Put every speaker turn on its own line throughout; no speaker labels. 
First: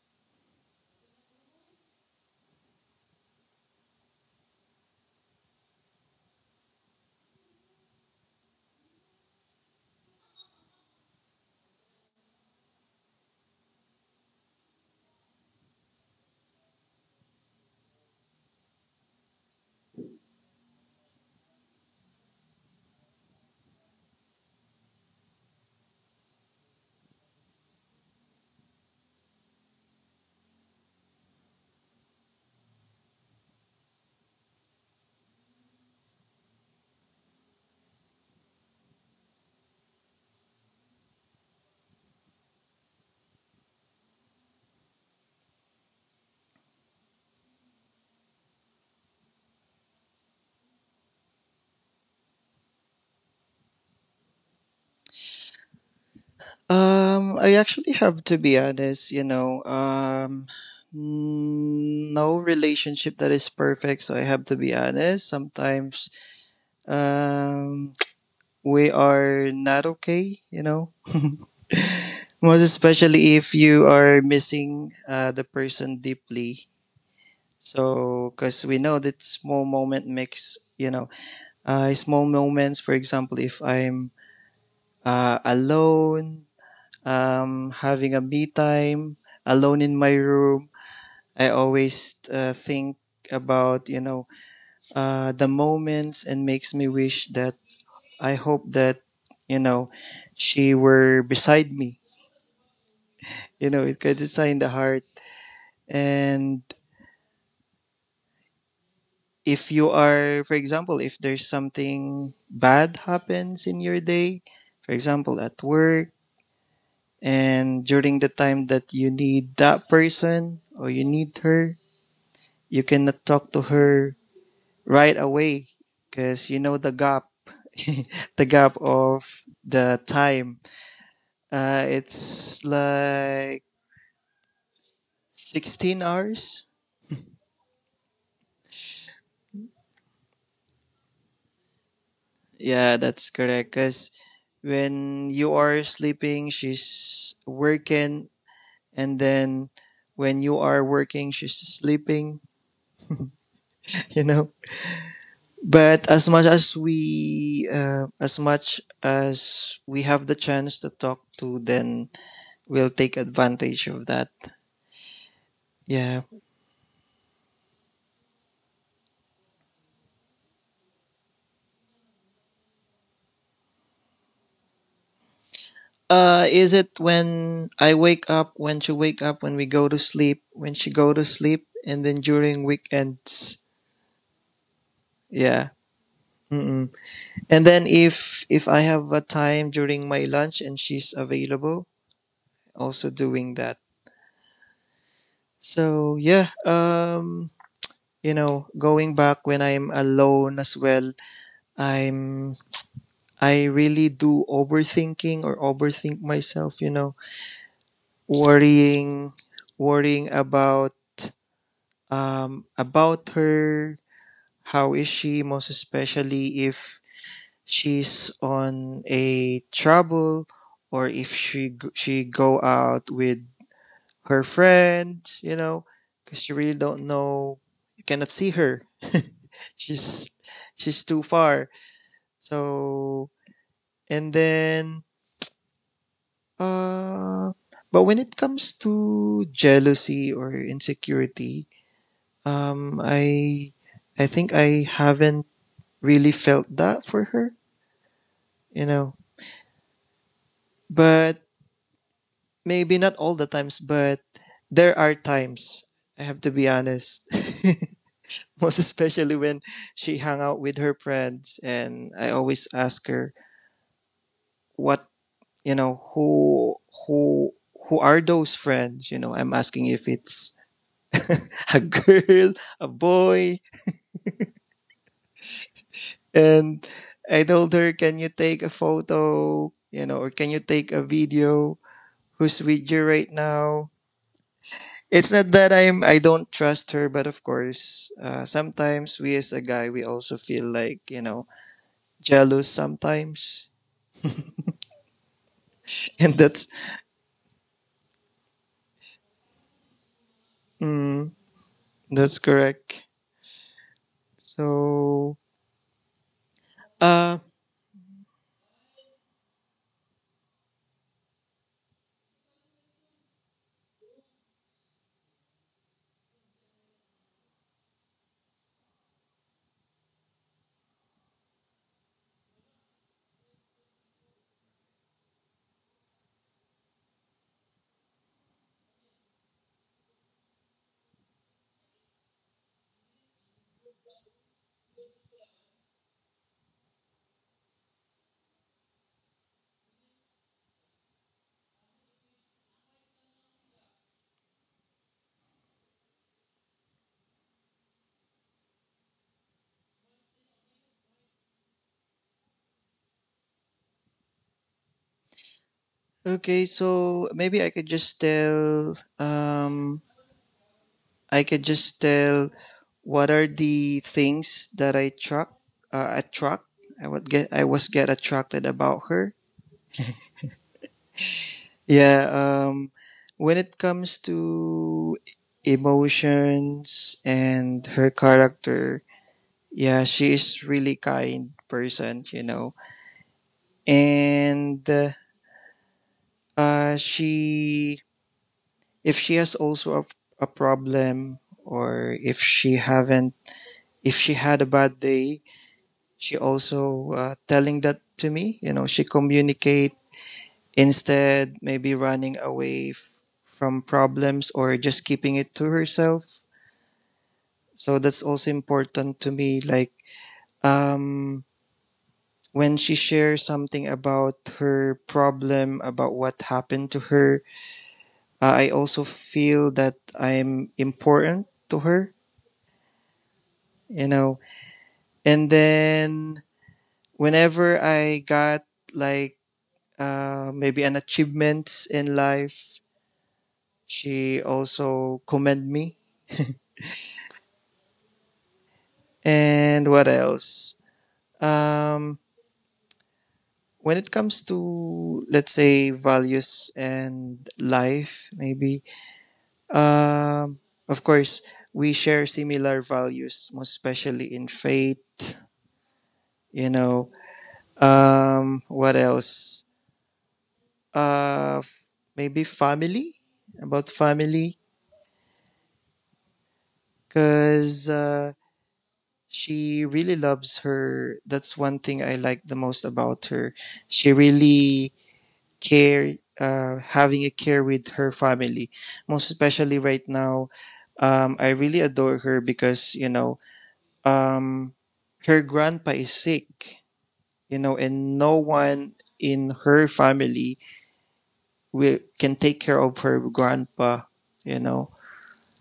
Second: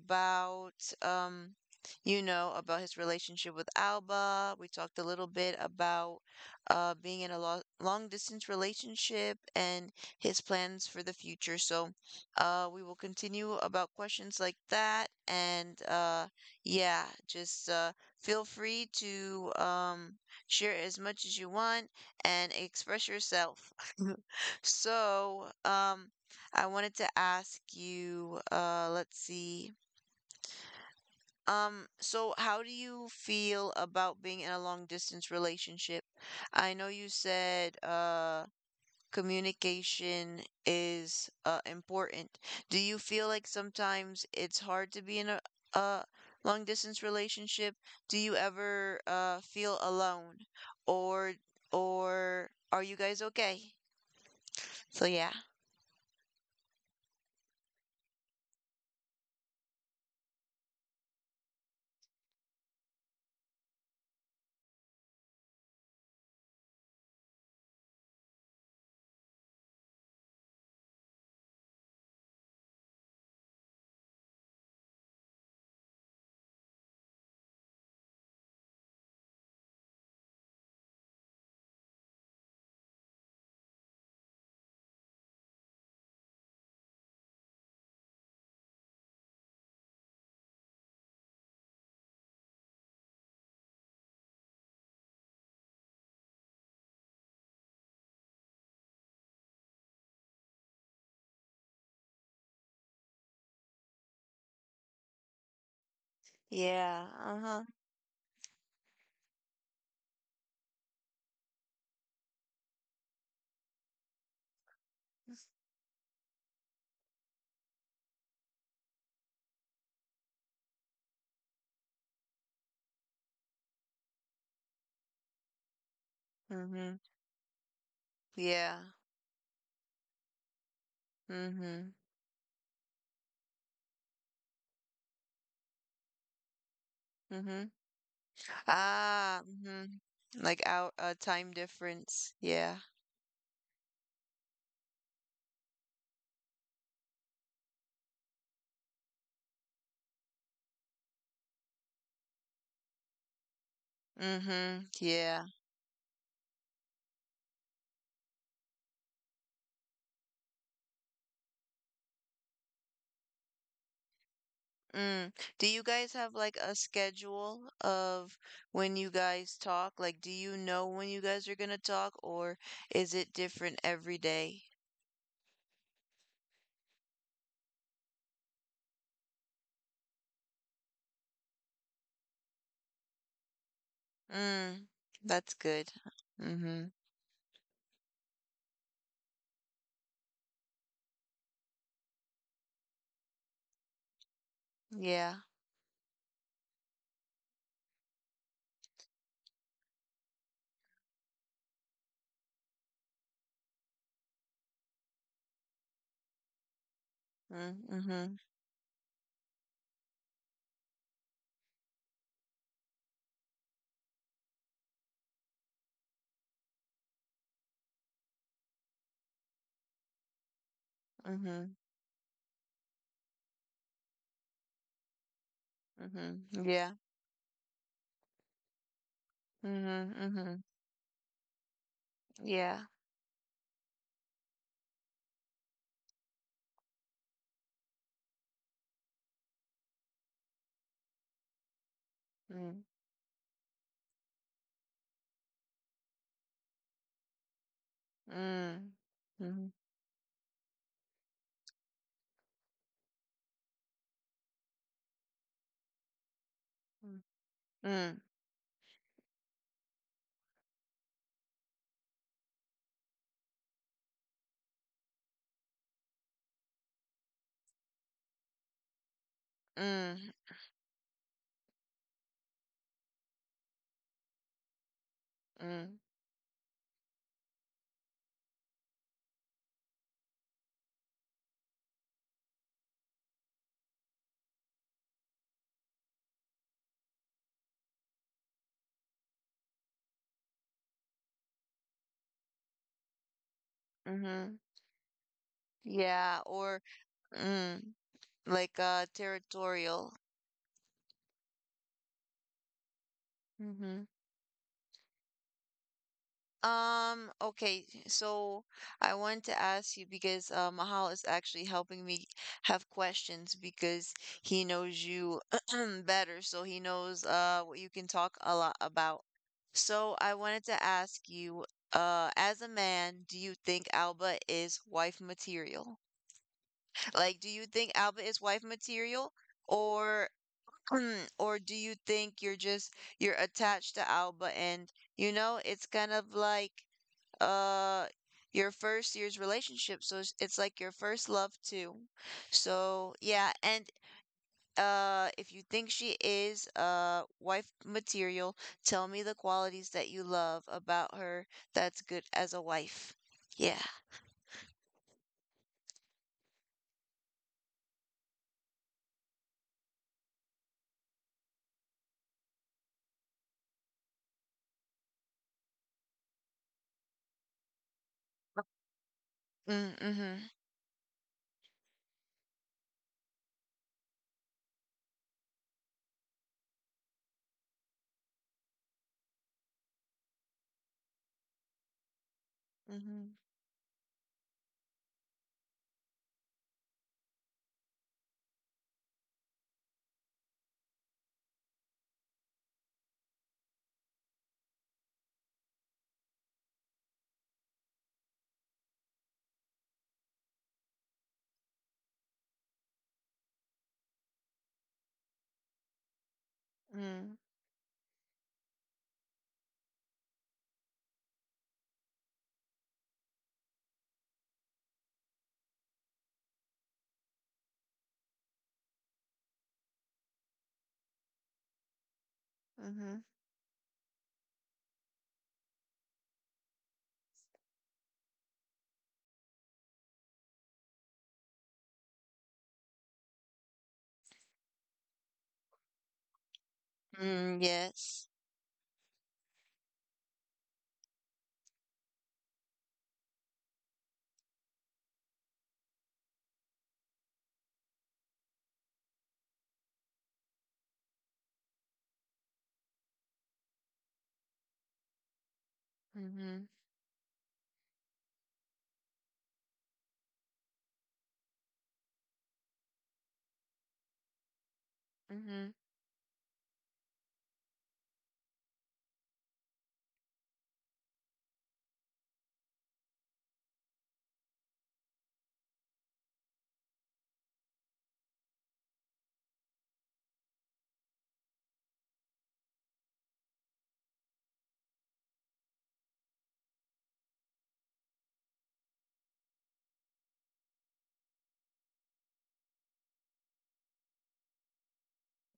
about um about his relationship with Alba. We talked a little bit about being in a lo long distance relationship and his plans for the future. So, we will continue about questions like that and, yeah, just, feel free to share as much as you want and express yourself. So, I wanted to ask you, let's see. So how do you feel about being in a long distance relationship? I know you said, communication is, important. Do you feel like sometimes it's hard to be in a long distance relationship? Do you ever, feel alone, or, or are you guys okay? So yeah.
I actually have to be honest, no relationship that is perfect. So I have to be honest. Sometimes, um, we are not okay, most especially if you are missing, the person deeply. So, 'cause we know that small moment makes, small moments, for example, if I'm, alone, having a me time, alone in my room, I always think about the moments, and makes me wish that I hope that you know she were beside me. It could sign the heart. And
Yeah. Uh-huh.
if you are, for example, if there's something bad happens in your day, for example, at work, and during the time that you need that person or you need her, you cannot talk to her right away because you know the
Mm-hmm.
gap, the gap
Yeah.
of the time,
Mm-hmm.
it's like 16 hours.
Mm-hmm. Ah, mm-hmm. Like, out time difference. Yeah.
Yeah, that's correct, because when you are sleeping she's working, and then when you are working she's sleeping. you know
Mm-hmm. Yeah.
but as much as we, have the chance to talk to then, we'll take advantage of that.
Mm. Do you guys
Yeah.
have like a schedule of when you guys talk? Like, do you know when you guys are gonna talk, or is it different every day?
Is it when I wake up, when she wake up, when we go to sleep, when she go to sleep, and then during weekends?
Mm. That's
Yeah.
good. Mm-hmm.
Mm-mm. And then if I have a time during my lunch and she's available, also doing that.
Yeah.
So yeah, going back when I'm alone as well, I'm I really do overthinking or overthink myself.
Mm-hmm.
Worrying, worrying, about her. How is she, most especially if she's on a trouble, or if
Mm-hmm.
she go out with her friends, because you
Mm-hmm.
really
Yeah.
don't know. You cannot see her.
Mm-hmm.
she's
Mm-hmm.
she's too far.
Yeah.
So, and then, uh, but when it comes to jealousy or insecurity,
Mm.
um, I I think I haven't really felt that for her, you
Mm.
know.
Mhm.
But maybe not all the times, but there are times, I have to be
Mm.
honest.
Mm.
Most especially when she hung out with her friends, and I always ask her what, you know who who who are those friends. I'm asking if
Mm.
it's a girl, a boy.
Mm.
And I told her, can you take a photo, or can you take a video, who's with you right now? It's not that I don't trust her, but of course, sometimes we as a guy we also feel like, jealous sometimes,
Mhm.
and
Yeah, or, mm, like, territorial.
mm, that's correct.
Mm-hmm.
So uh
Okay, so I wanted to ask you because, Mahal is actually helping me have questions because he knows you better, so he knows what you can talk a lot about. So I wanted to ask you, as a man, do you think Alba is wife material? Like, do you think Alba is wife material, or or do you think you're attached to Alba, and it's kind of like uh your first year's relationship, so it's like your first love too. So yeah, and if you think she is wife material, tell me the qualities that you love about her that's good as a wife. Yeah.
okay, so maybe I could just tell, I could just tell what are the things that I truck, attract I would get I was get attracted about her.
Mm, mm-hmm.
Yeah, when it comes to emotions and her character, yeah, she is really kind person.
Mm-hmm.
And she, if she has also a problem, or if she had a bad day, she also, telling that to me, she communicate, instead maybe running away from problems, or just keeping it to herself.
Mm-hmm.
So that's also important to me. Like, um, when she shares something about her problem, about what happened to her, I also feel that I'm important to her,
Mm-hmm.
you know. And then whenever I got like, maybe an achievement in life, she also commend me.
Mm, yes.
And what else? Um, when it comes to let's say values and life, maybe, um of course, we share similar values, most especially in faith.
Mm-hmm.
you know what else? uh Maybe family, about family.
Mm-hmm.
Because she really loves her. That's one thing I like the most about her. She really care, having a care with her family, most especially right now. I really adore her, because, um, her grandpa is sick, and no one in her family will can take care of her grandpa you know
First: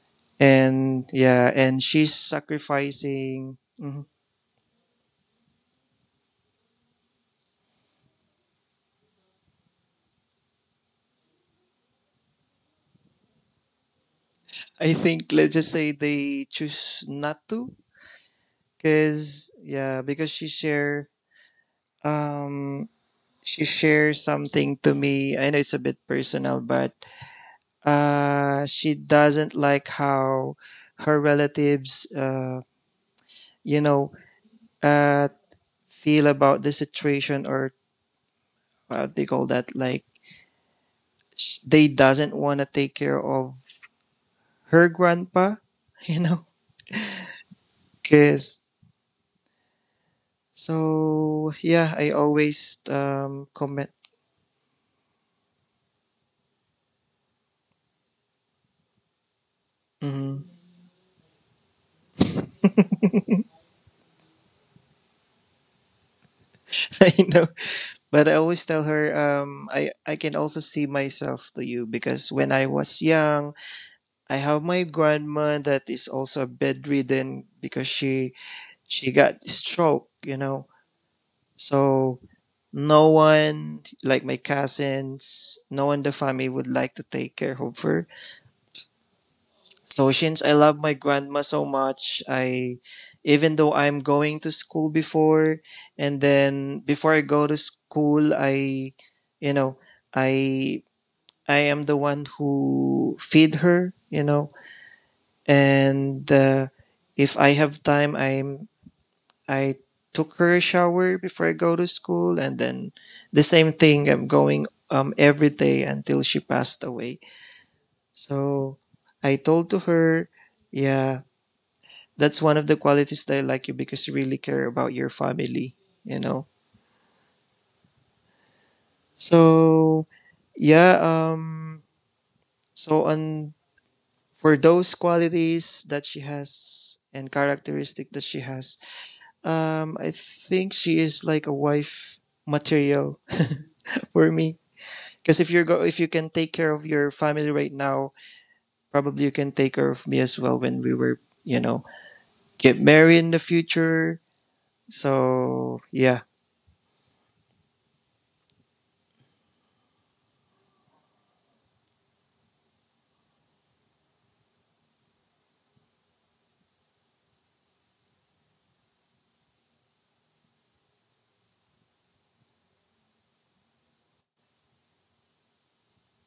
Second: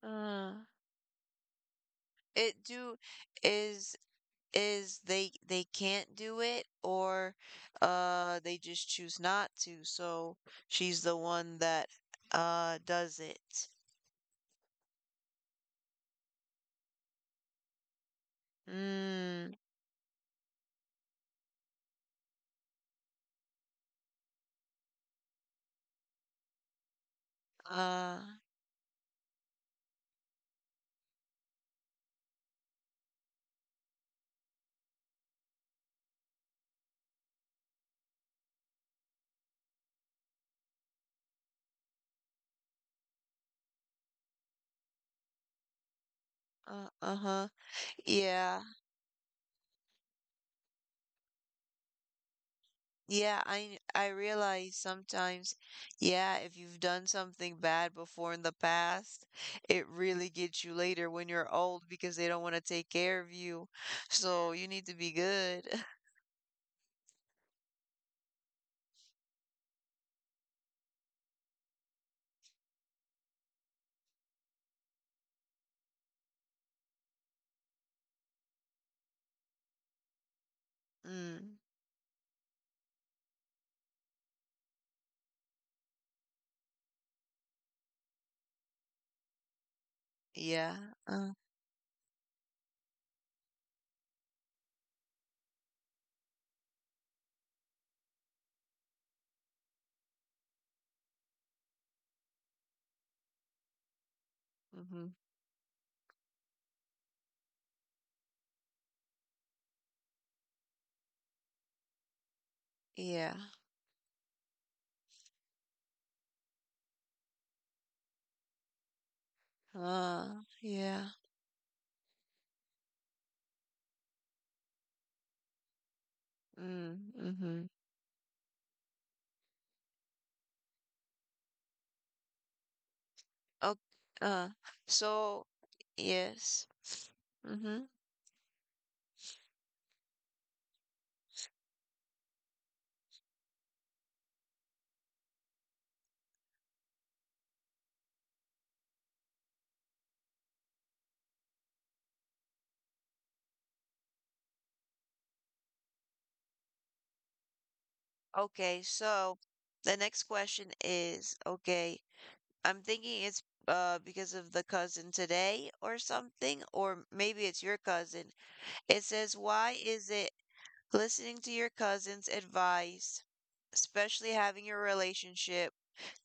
Uh,
and, yeah, and she's
It do
sacrificing.
is
Mhm.
is they can't do it, or they just choose not to. So she's the one that does it.
I think let's just say they choose not to,
Mm,
because, yeah, because um she shared something to me. I know it's a bit personal, but
uh,
she doesn't like how her relatives, you know, uh, feel about the situation, or what they call that. Like they doesn't want to take care of her grandpa, you know,
uh-huh. Yeah.
because. So yeah, I always,
Yeah, I
comment.
I realize sometimes, yeah, if you've done something bad before in the past, it really
Mhm.
gets you later when you're old because they don't want to take care of you. So you need to be good.
I know. But I always tell her, I can also see myself to you, because when I was young, I have my grandma that is also bedridden, because she got stroke.
Mm,
So no one, like my cousins, no one in the family would like to take care of her. So since I
yeah.
love my
Uh,
grandma so much, I, even though I'm going to school before, and then before I go to school, I you know I I am the one who feed her,
mm-hmm.
and if I have time, I took her a shower before I go to school. And then
Yeah.
the same thing, I'm going every day until she passed away. So I told to her,
Yeah.
yeah, that's one of the qualities that I like you, because you really care about your family, you know.
Mm, mm-hmm.
So yeah, so on,
Okay. Uh,
for those
so,
qualities that she
yes.
has and
Mm-hmm.
characteristic that she has, I think she is like a wife material for me, because if you're go if you can take care of your family right now, probably you can take care of me as well when we were, get married in the future. So yeah.
Okay, so the next question is, okay. I'm thinking it's because of the cousin today or something, or maybe it's your cousin. It says, why is it listening to your cousin's advice, especially having your relationship,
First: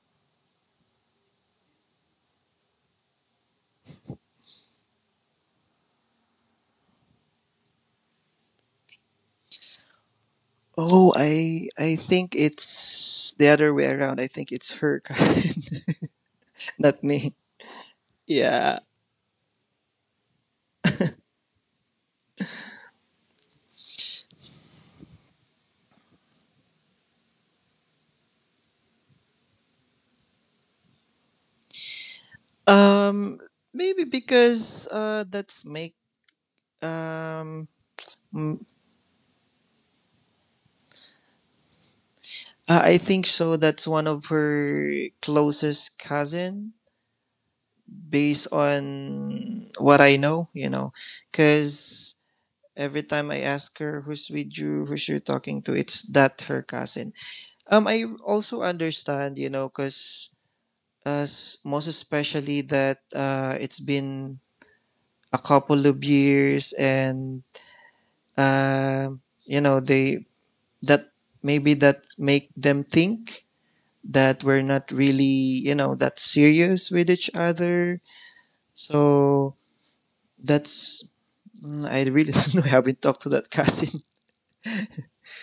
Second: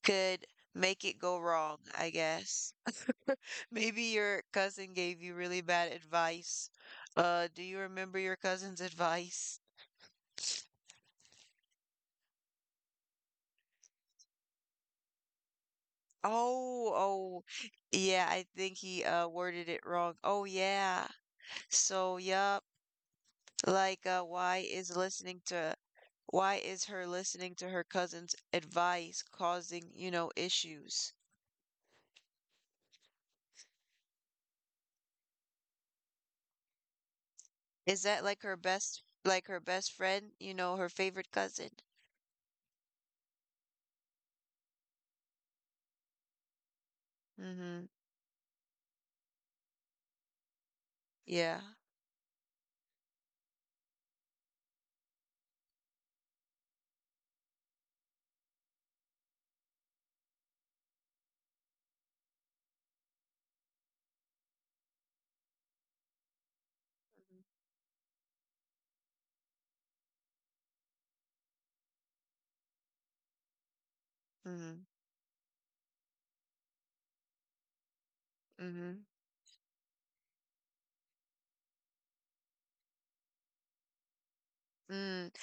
could make it go wrong, I guess? Maybe your cousin gave you really bad advice. Do you remember your cousin's advice?
Oh, I think it's the other way around. I think it's her cousin,
Oh,
not me.
oh, yeah, I think
Yeah.
he worded it wrong. Oh yeah. So yeah. Like, why is her listening to her cousin's advice causing issues?
um Maybe because, that's make. Um,
Is that like her
mm,
best, friend, her favorite cousin?
I think so. That's one of her closest cousin,
Mm-hmm.
based on what I know. You know,
Yeah.
because every time I ask her who's with you, who's you're talking to, it's that her cousin. I also understand. Because as, most especially that, it's been a couple of years, and, they, that maybe that make them think that we're
Mm-hmm.
not really, that serious with each other.
Mm-hmm.
So that's, I really don't know. I haven't talked to that cousin.
Mm.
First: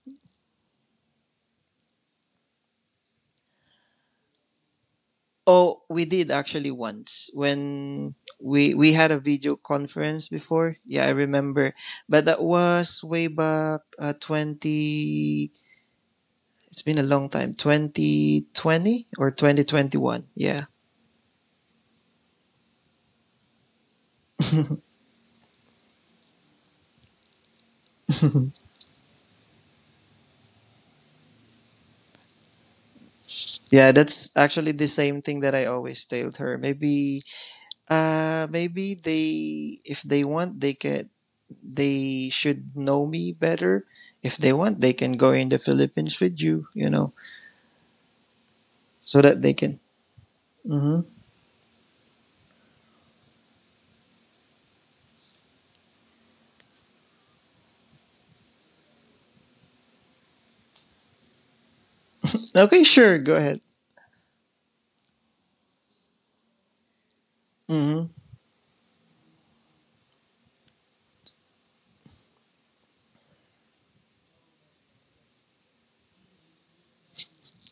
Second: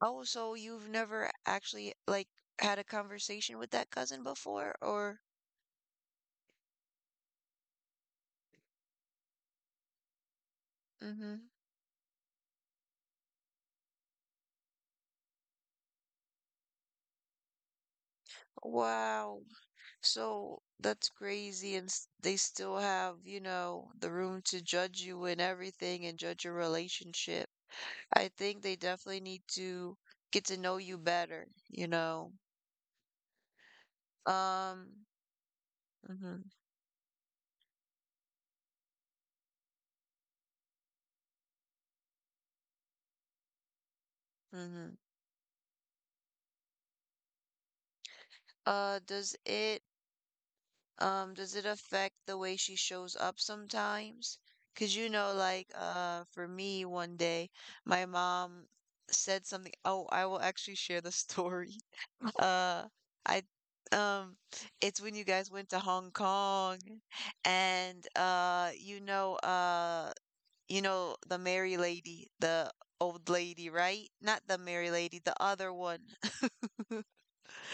Oh, so you've never actually, like, had a conversation with that cousin before, or?
Oh, we did actually once when we had a video conference before. Yeah, I
Mm-hmm.
remember, but that was way back, 20. It's been a long time, 2020
Wow.
2021.
So
Yeah,
that's crazy. And they still have, the room to judge you and everything and judge your relationship. I think they definitely need to get to know you better.
yeah, that's actually the
Um,
same thing that I always told
hmm
her. Maybe. Maybe they, if they want, they can. They should know me better. If they want, they
hmm
can go in the Philippines with you. You know, so
Does
that they
it,
can. Hmm.
does it affect the way she shows up sometimes? 'Cause, like, for me one day, my mom said something. Oh, I will actually share the story.
Okay,
Uh,
sure. Go
I
ahead.
um it's when you guys went to Hong Kong, and
Hmm.
the Mary lady, the old lady, right? Not the Mary lady, the other one.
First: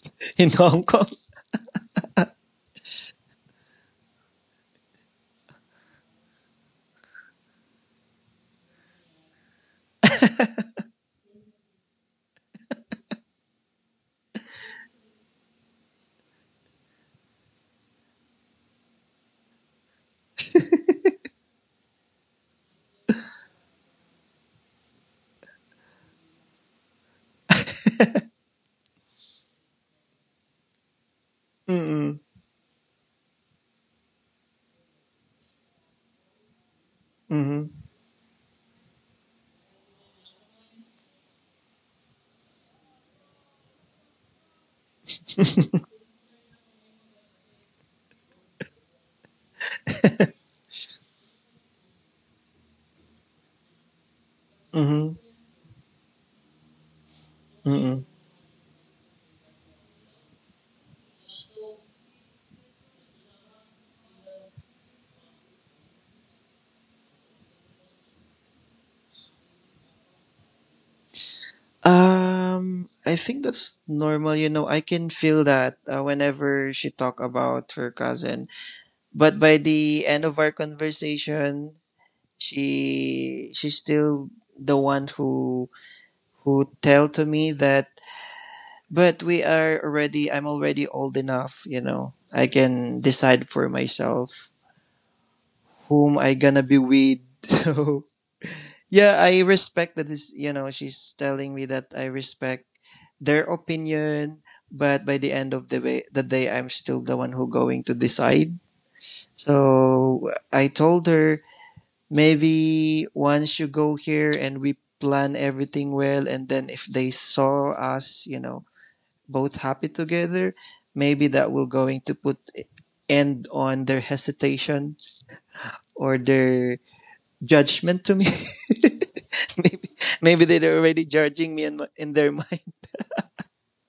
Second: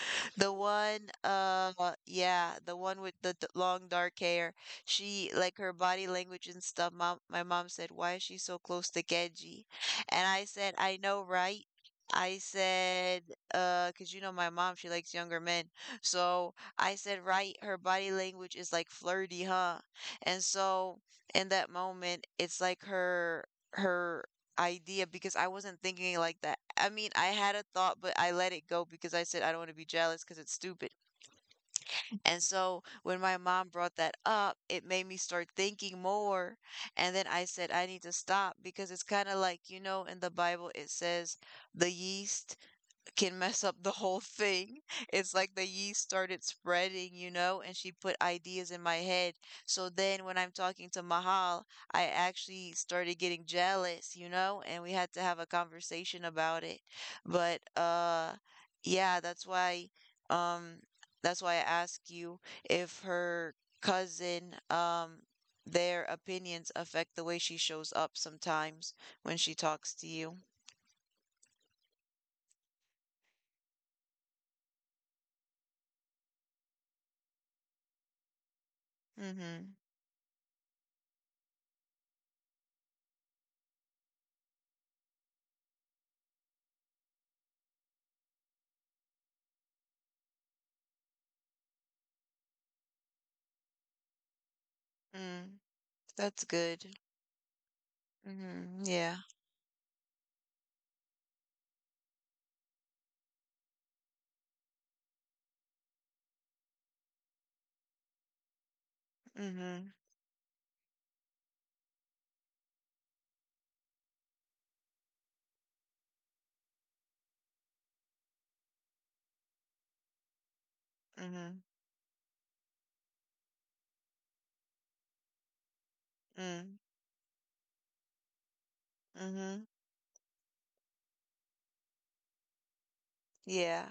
In
The
Hong Kong.
one, yeah, the one with the long dark hair. She, like, her body language and stuff. My mom said, "Why is she so close to Genji?" And I said, "I know, right?" I said, 'cause, you know, my mom, she likes younger men. So I said, right, her body language is like flirty, huh? And so in that moment, it's like her idea, because I wasn't thinking like that. I mean, I had a thought, but I let it go because I said I don't want to be jealous because it's stupid. And so when my mom brought that up, it made me start thinking more. And then I
Hmm.
said, I need to stop because it's kind of like, in the Bible, it says the yeast can mess up the whole thing. It's like the yeast started spreading, and she put ideas in my head. So then when I'm talking to Mahal, I actually started getting jealous, and we had
Hmm.
to have a conversation about it. But
Mm-mm.
yeah, that's why, um I ask you if her cousin, their opinions affect the way she shows up sometimes when she talks to you.
I think that's normal. I can feel that, whenever she talk about her cousin. But by
Mm-hmm.
the end of our conversation, she's still the one who tell to me that, but we are already I'm already old enough, I can decide for myself
Mm,
whom I
that's
gonna be
good.
with. So
Mhm, yeah.
yeah, I respect that is, she's telling me that I respect their opinion, but by the end of the day I'm still the one who going to decide.
Mhm,
So I told her, maybe once you go here and we plan everything well, and then if they saw us both happy together, maybe that
mhm,
will going to put end on their hesitation or
mm,
their judgment to me.
mhm,
maybe maybe they're already judging me in their mind.
yeah,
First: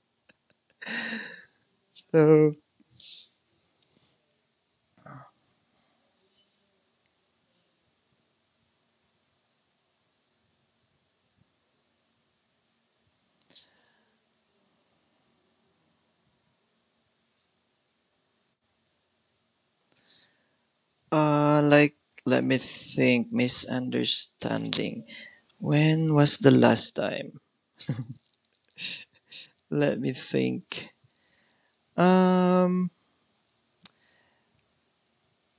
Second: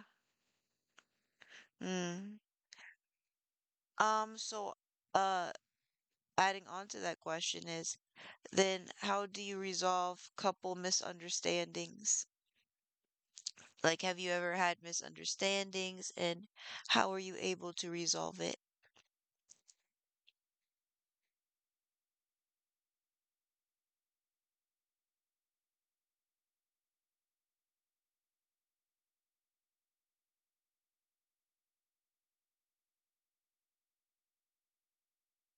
mm.
So,
So, uh, adding on to that question is, then how do you resolve couple misunderstandings? Like, have you ever had misunderstandings, and how are you able to resolve it?
like, let me think. Misunderstanding. When was the last time? Let me think. Um,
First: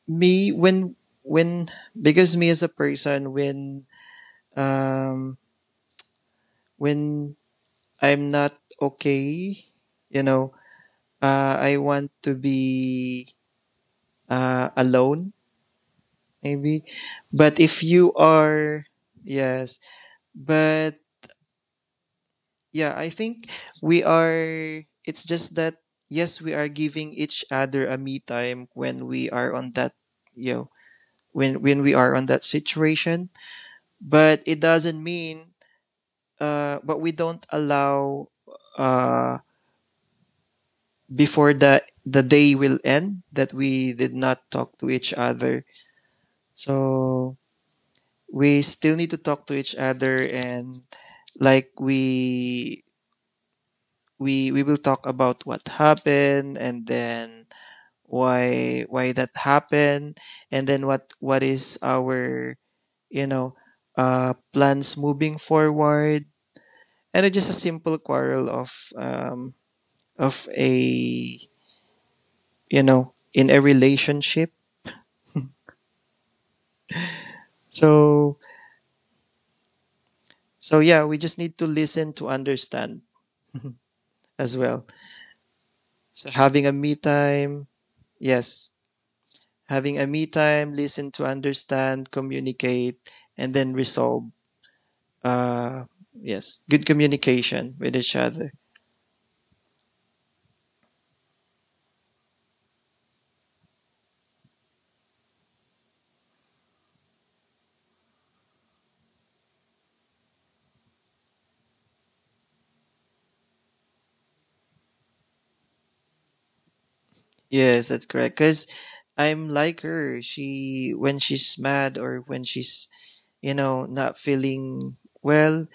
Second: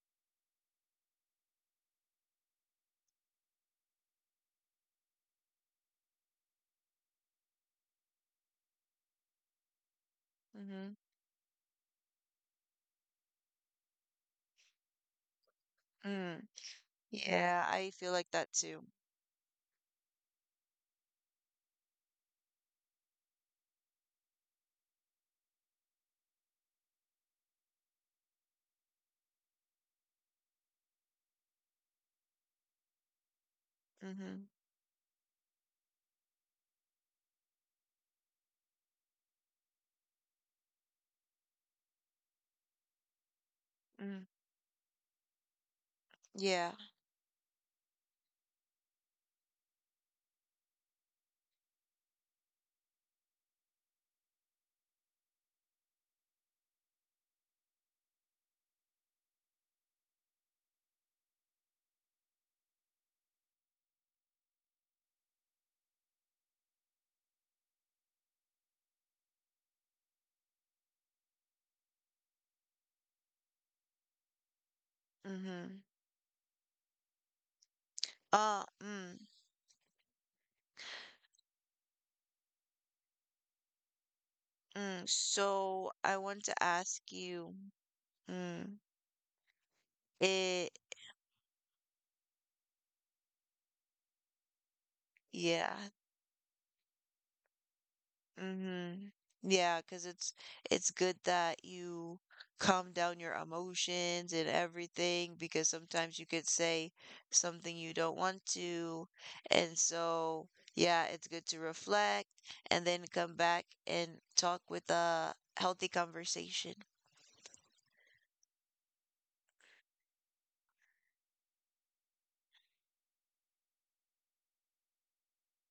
me when, when because me as a person, um when I'm not okay. You know,
Mm-hmm.
I want to be, alone,
Mm.
maybe. But
Yeah,
if
I feel
you
like that
are,
too.
yes. But yeah, I think we are, it's just that, yes, we are giving each other a me time when we are on that, you know, when we are on that situation. But
Mm-hmm.
it doesn't mean, but we don't allow, uh, before the day will end, that we did
Mm.
not talk to each other.
Yeah.
So we still need to talk to each other, and like we will talk about what happened, and then why that happened, and then what is our you know plans moving forward, and it's just a simple quarrel of, um of a, in a relationship.
Mm-hmm.
so
Mm,
So yeah, we just need to listen to understand as well.
mm. So I
So,
want to
having a me
ask you,
time, yes,
mm,
having a me time,
eh,
listen to understand, communicate, and then resolve.
yeah.
Uh, yes, good communication with each other.
hmm because it's good that you calm down your emotions and everything, because sometimes you could say something you don't want to. And so, yeah, it's good to reflect and then come back and talk with a healthy conversation.
Yes, that's correct. Because I'm like her. She when she's mad or when she's not feeling well,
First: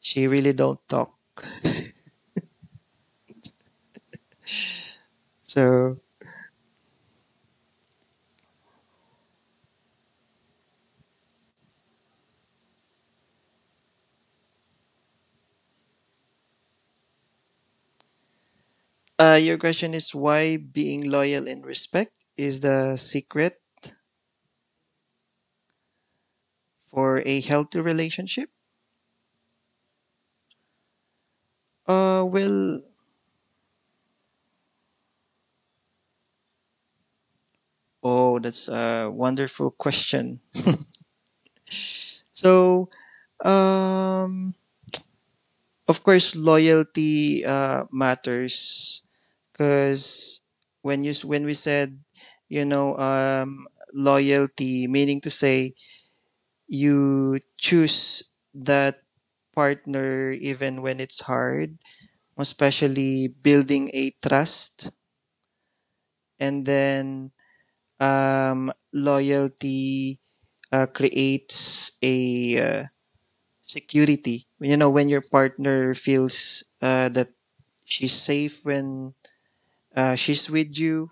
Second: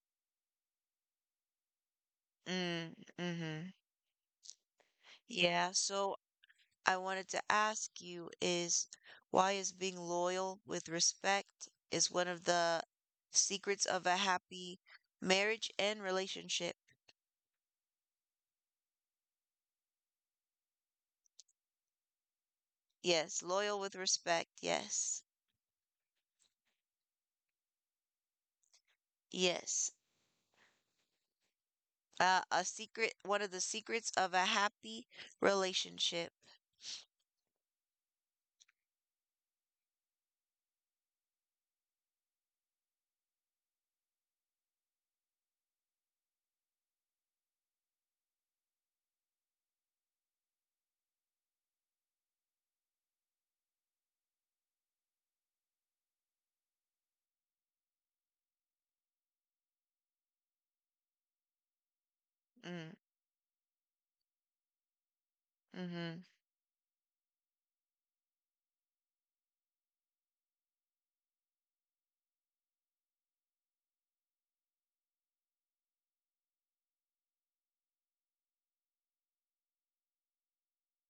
she really don't talk.
Mm, mm-hmm. Yeah,
So.
so I wanted to ask you is, why is being loyal with respect is one of the secrets of a happy marriage and relationship.
Your question is why being loyal and respect is the
Yes,
secret
loyal with respect. Yes.
for a healthy relationship?
Yes. A
Well,
secret, one of the secrets of a happy relationship.
oh, that's a wonderful question. So, um, of course, loyalty matters because when we said, you know, um, loyalty, meaning to say you choose that partner even when it's hard,
Mm,
especially building a trust.
mm-hmm,
And then, loyalty creates a, uh, security, you know, when your partner feels, that she's safe when, she's with you.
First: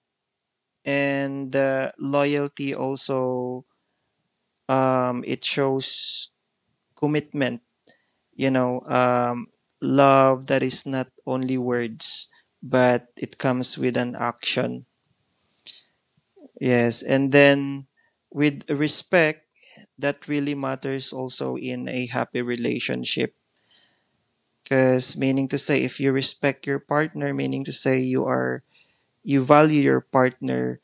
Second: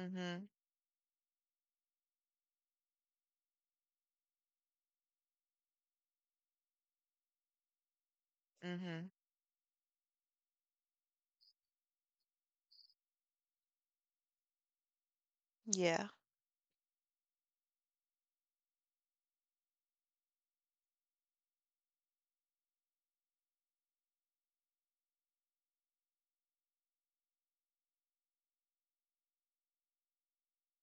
mm-hmm,
And loyalty also, it shows commitment, you know
mm-hmm.
um, love that is not only words but it comes with an action.
Yeah.
Yes, and then with respect, that really matters also in a happy relationship. Because, meaning to say, if you respect your partner, meaning to say you value your partner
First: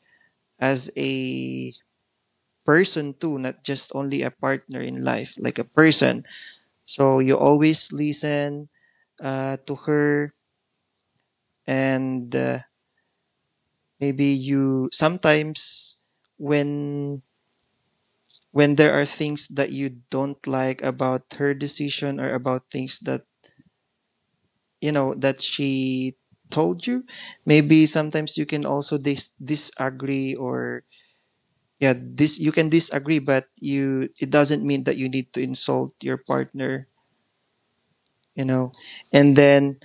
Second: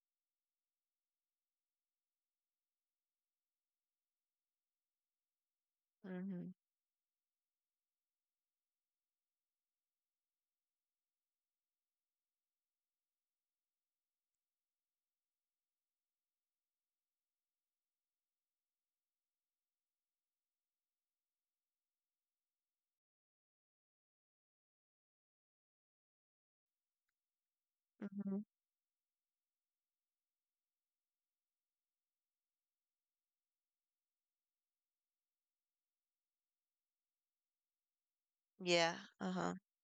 as a person too, not just only a partner in life, like a person.
Mm-hmm,
So you always listen, to her, and maybe you sometimes when when there are things that you don't like about her decision or about things that you know that she told you, maybe sometimes
mm-hmm.
you can also disagree, or yeah, this you can disagree, but you it doesn't mean that you need to insult your partner you know
Yeah.
and
Uh-huh.
then,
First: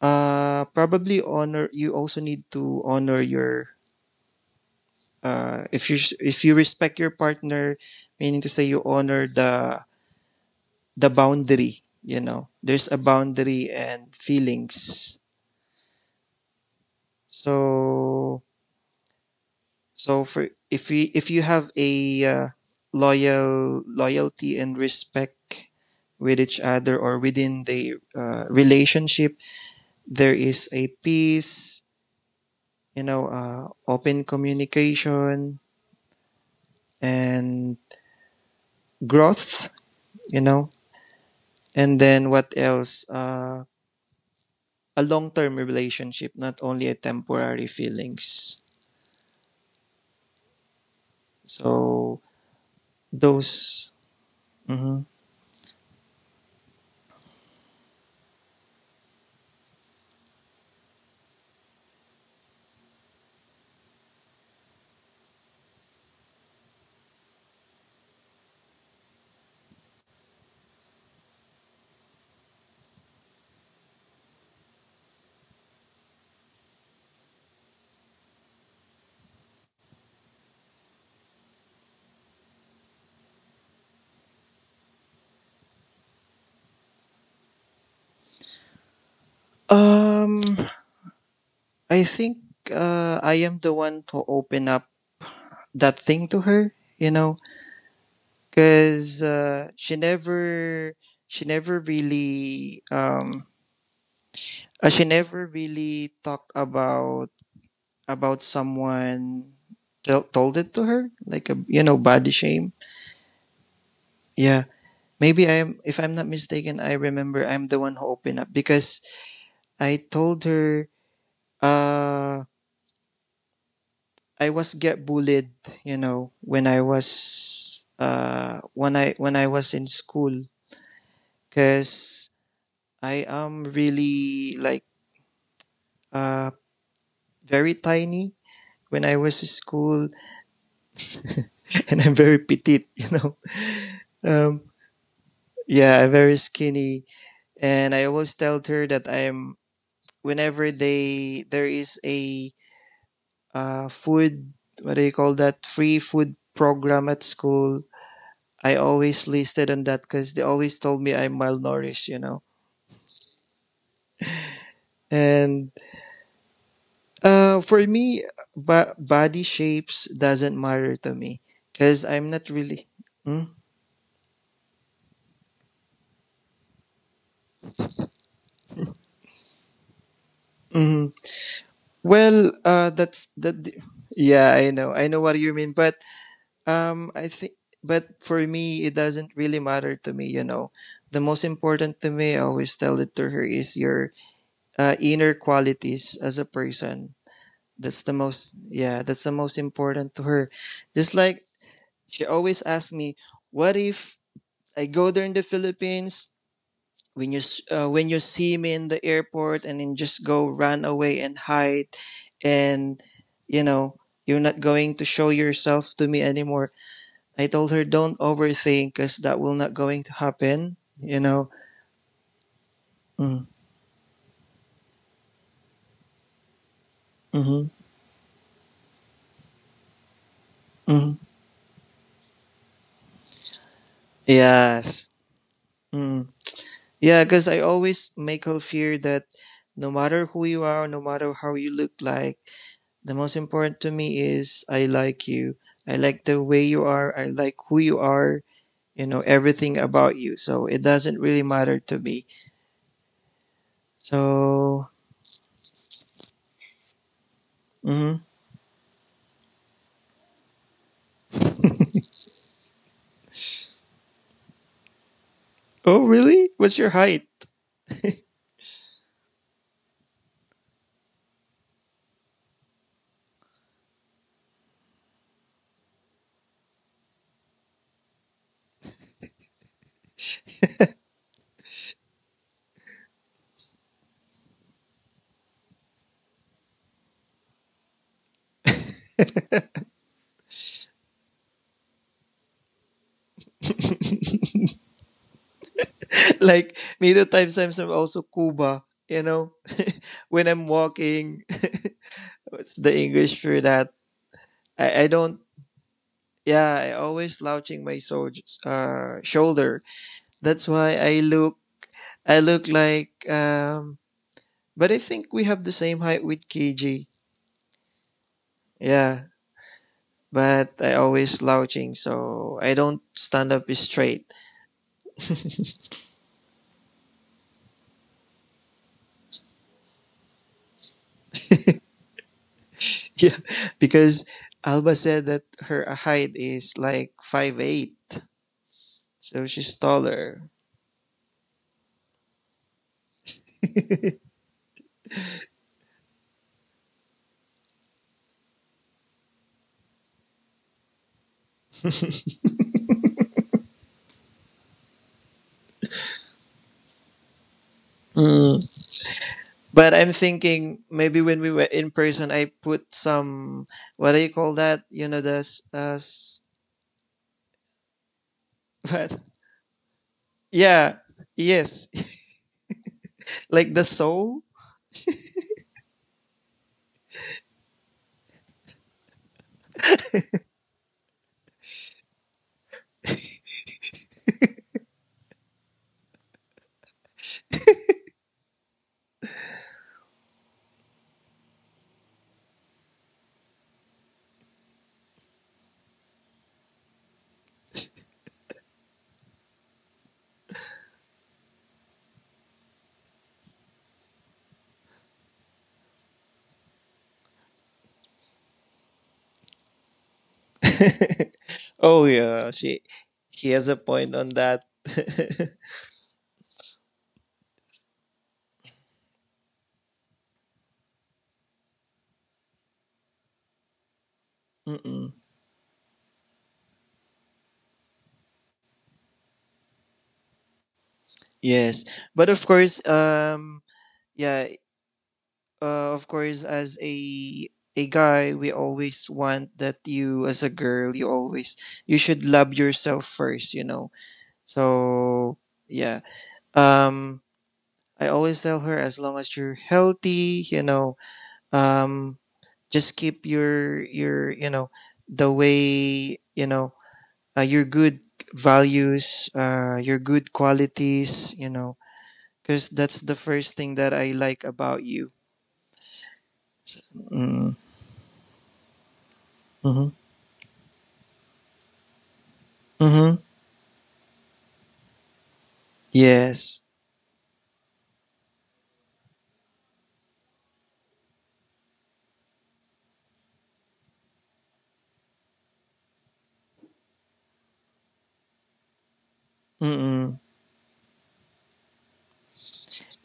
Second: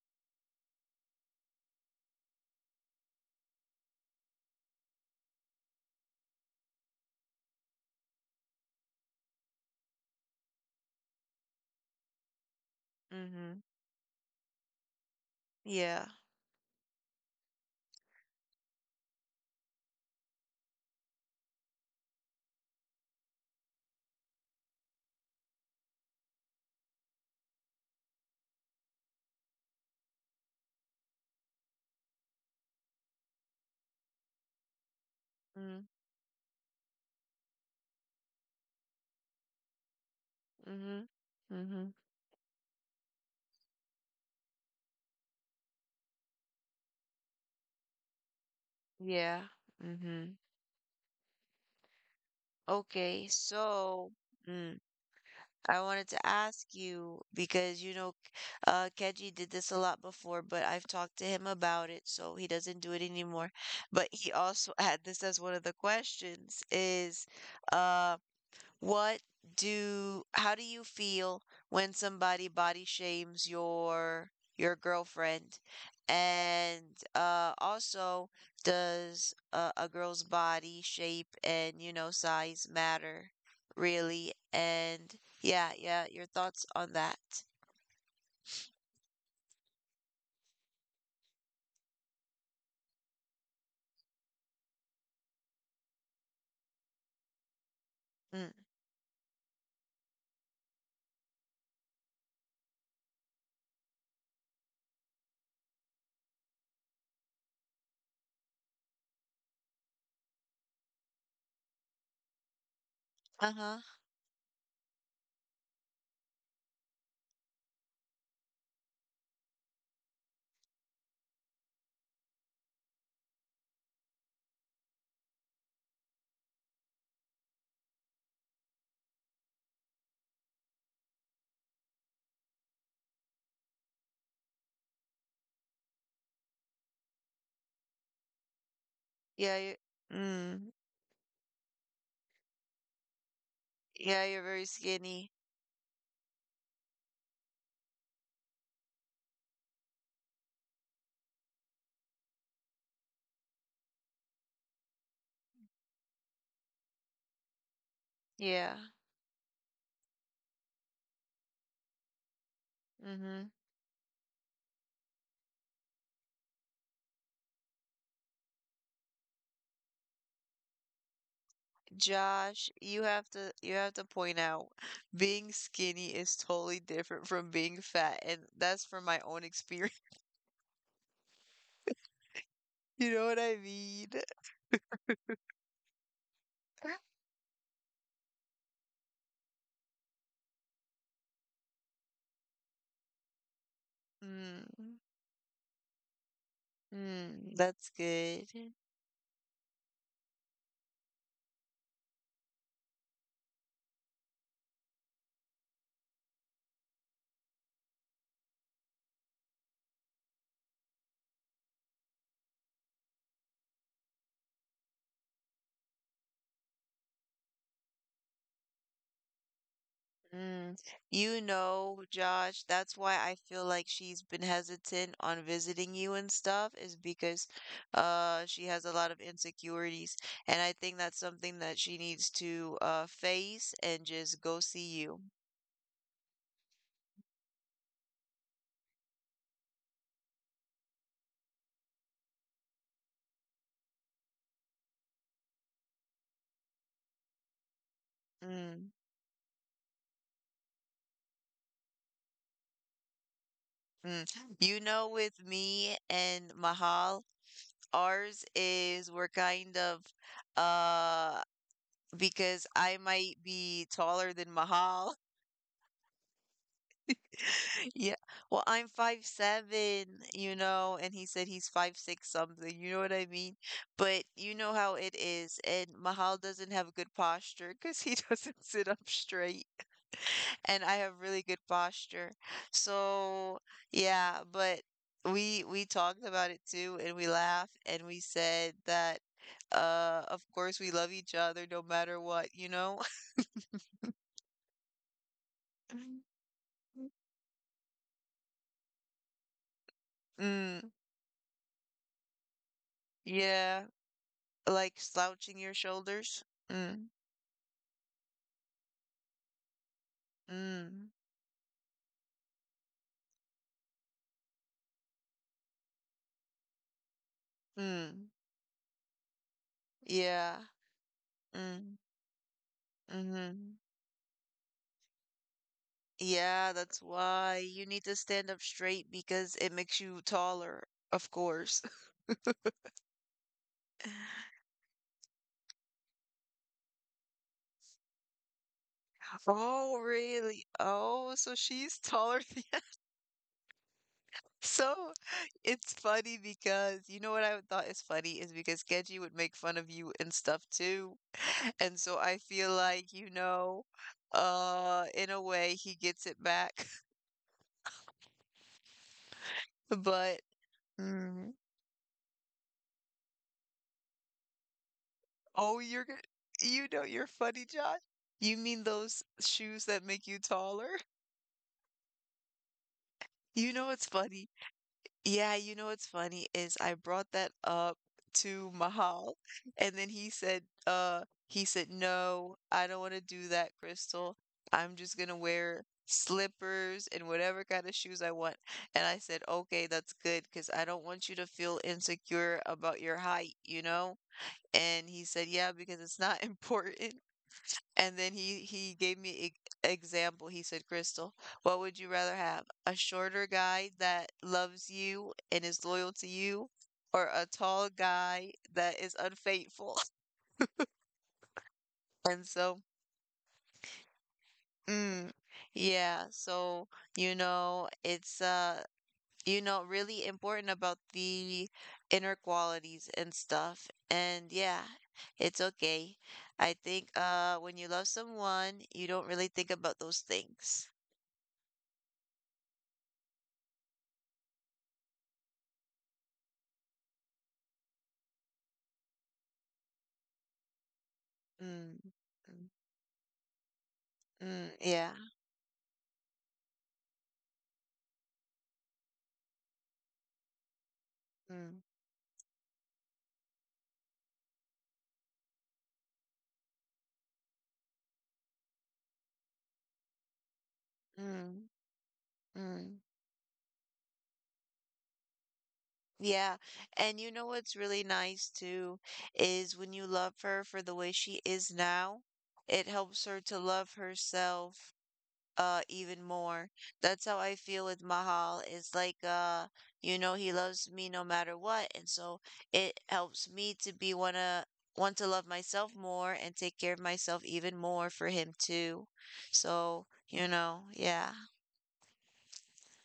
probably, honor, you also need to honor your, if you respect your partner, meaning to say you honor the boundary, there's a
Mm-hmm.
boundary and feelings.
Yeah.
So so, for if we if you have a loyalty and respect with each other or within the, relationship, there is a peace, open communication
Mm,
and growth, you know
mm-hmm, mm-hmm.
and then, what else, a long-term relationship, not only a temporary feelings.
Yeah. Mm-hmm.
So.
Okay,
Those.
so, mm,
Mhm.
I wanted to ask you because, Keji did this a lot before, but I've talked to him about it, so he doesn't do it anymore. But he also had this as one of the questions is, uh, what do how do you feel when somebody body shames your girlfriend? And also, does a girl's body shape and, size matter really? And yeah, yeah, your thoughts on that.
Um, I think, I am the one to open up that thing to her.
Mm,
Because, she never really, um, she never really talked about someone tell told it to her, like a, body shame.
uh-huh.
Yeah, maybe I'm. If I'm not mistaken, I remember I'm the one who opened up because I told her. Uh, I was get bullied, when I was in school, cuz I am really like, uh very tiny when I was in
Yeah, you
school.
mm,
And I'm very petite, you know.
yeah, you're
Um
very skinny.
yeah, I'm very skinny, and I always tell her that I'm whenever they there is a, food, what do you call that, free food program at school,
Yeah.
I always listed on that because they always told me I'm malnourished.
Mm-hmm.
And, for me, body shapes doesn't matter to me because I'm not
Josh,
really.
you have to
Hmm?
you have to point out being skinny is totally different from being fat, and that's from my own experience.
Mhm. Well,
You know
that's
what I
that.
mean?
Yeah, I know what you mean, but, I think, but for me, it doesn't really matter to me. The most important to me, I always tell it to her, is your,
Mm,
inner qualities as a person.
mm, that's
That's the
good.
most, yeah, that's the most important to her. Just like, she always asks me, "What if I go there in the Philippines? When you see me in the airport and then just go run away and hide, and you know you're not going to show yourself to me anymore." I told her, "Don't overthink, cause that will not going to happen."
Mm.
You
You
know.
know, Josh, that's why I
Mm-hmm.
feel like she's been hesitant on visiting you and stuff is because
Mm-hmm.
she has a lot of insecurities, and I think that's something that she needs to face and just go see
Yes.
you.
Yeah, because I always make her fear that no matter who you are, no matter how you look like, the most important to me is I like you. I like the way you are. I like who you are,
Mm.
everything about you. So it doesn't really matter to me.
Mm. You
So,
know, with me and Mahal,
mhm.
ours is, we're kind of uh because I might be taller than Mahal.
Oh, really? What's your height?
Yeah. Well, I'm 5'7", and he said he's 5'6" something, you know what I mean? But you know how it is, and Mahal doesn't have good posture because he doesn't sit up straight. And I have really good posture. So, yeah, but we talked about it too, and we laughed, and we said that of course we love each other no matter what, you know?
Like, me, the times I'm also Cuba, you know, when I'm
Mm,
walking. What's the English for
yeah,
that?
like
I don't,
slouching your shoulders.
yeah, I
Mm,
always slouching my shoulder. That's why
mm,
I look like, but I think we have the same height with KG.
mm,
Yeah.
yeah,
But I always slouching,
mm,
so I don't stand up
mm-hmm.
straight.
Yeah, that's why you need to stand up straight, because it makes you taller, of course.
Yeah. Because Alba said that her height is like 5'8". So she's
Oh,
taller.
really? Oh, so she's taller than. So it's funny, because you know what I thought is funny is because Genji would make fun of you and stuff too. And so I feel like, in a way, he gets it back.
Mm. But I'm
But
thinking, maybe when we
Mm.
were in person, I put some, what do you call that? You know, the
Oh, you're funny, Josh. You mean
but
those shoes that make you taller?
yeah, yes,
You
like the
know, it's
soul.
funny. Yeah, you know what's funny is I brought that up to Mahal, and then he said, no, I don't want to do that, Crystal. I'm just gonna wear slippers and whatever kind of shoes I want. And I said, okay, that's good, because I don't want you to feel insecure about your height, you know? And he said, yeah, because it's not important. And then he gave me e example. He said, "Crystal, what would you rather have? A shorter guy that loves you and is loyal to you, or a tall guy that is unfaithful?"
Oh
And
yeah,
so,
she he has a point on that.
mm, yeah, so, it's, really important about the inner qualities and stuff. And yeah,
Mm-mm.
it's okay. I think, when you love someone, you don't really think about those things.
Yes, but of course, yeah, of course, as a guy, we always want that you, as a girl, you always
Mm,
you should love
mm,
yourself first,
mm, yeah.
So yeah, um, I always tell her, as long as you're healthy,
Mm,
um, just keep your the way, your good values, your good qualities,
mm,
because
mm.
that's the first thing that I like about you.
Yeah. And you know
Mm.
what's really nice too is
Mm-hmm.
when you love her for the way she is now, it
Mm-hmm.
helps her to love herself even
Yes.
more. That's how I feel with Mahal. It's like he loves me no matter what, and so it helps me to be wanna want to love myself more and take care of myself even more for him too. So,
Mm-mm.
yeah.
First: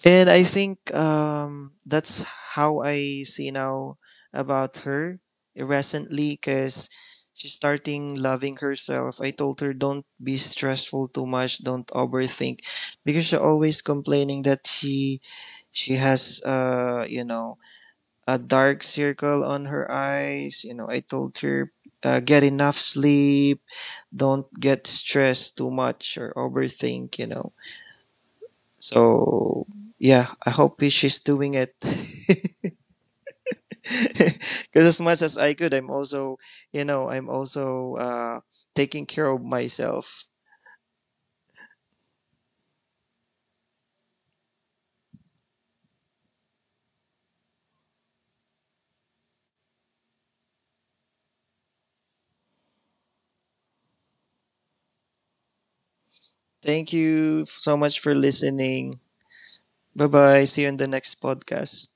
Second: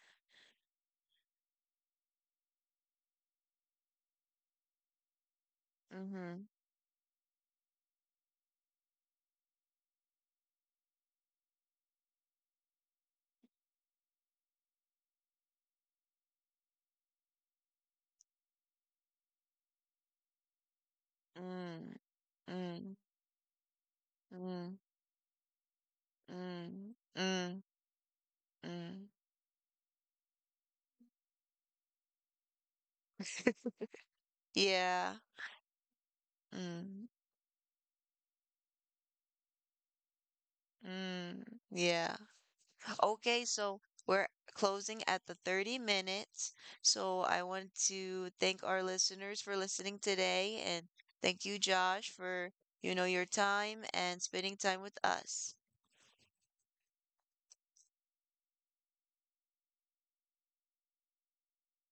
And I think, that's how I see now about her recently,
Mm-hmm.
because she's starting loving herself. I told her, don't be stressful too much, don't overthink, because she's always complaining that she has, a dark circle on her eyes. I told her,
Mm,
get enough
mm,
sleep, don't
mm,
get stressed too much or
mm,
overthink.
mm, mm.
So, yeah, I hope she's doing it. Because as
Yeah.
much as I could, I'm also, you
Mm,
know, I'm also taking care of myself.
mm, yeah. Okay, so we're closing at the 30 minutes. So I want to thank our listeners for listening today and thank you, Josh, for, your time and spending time with us.
Thank you so much for listening. Bye bye. See you in the next podcast.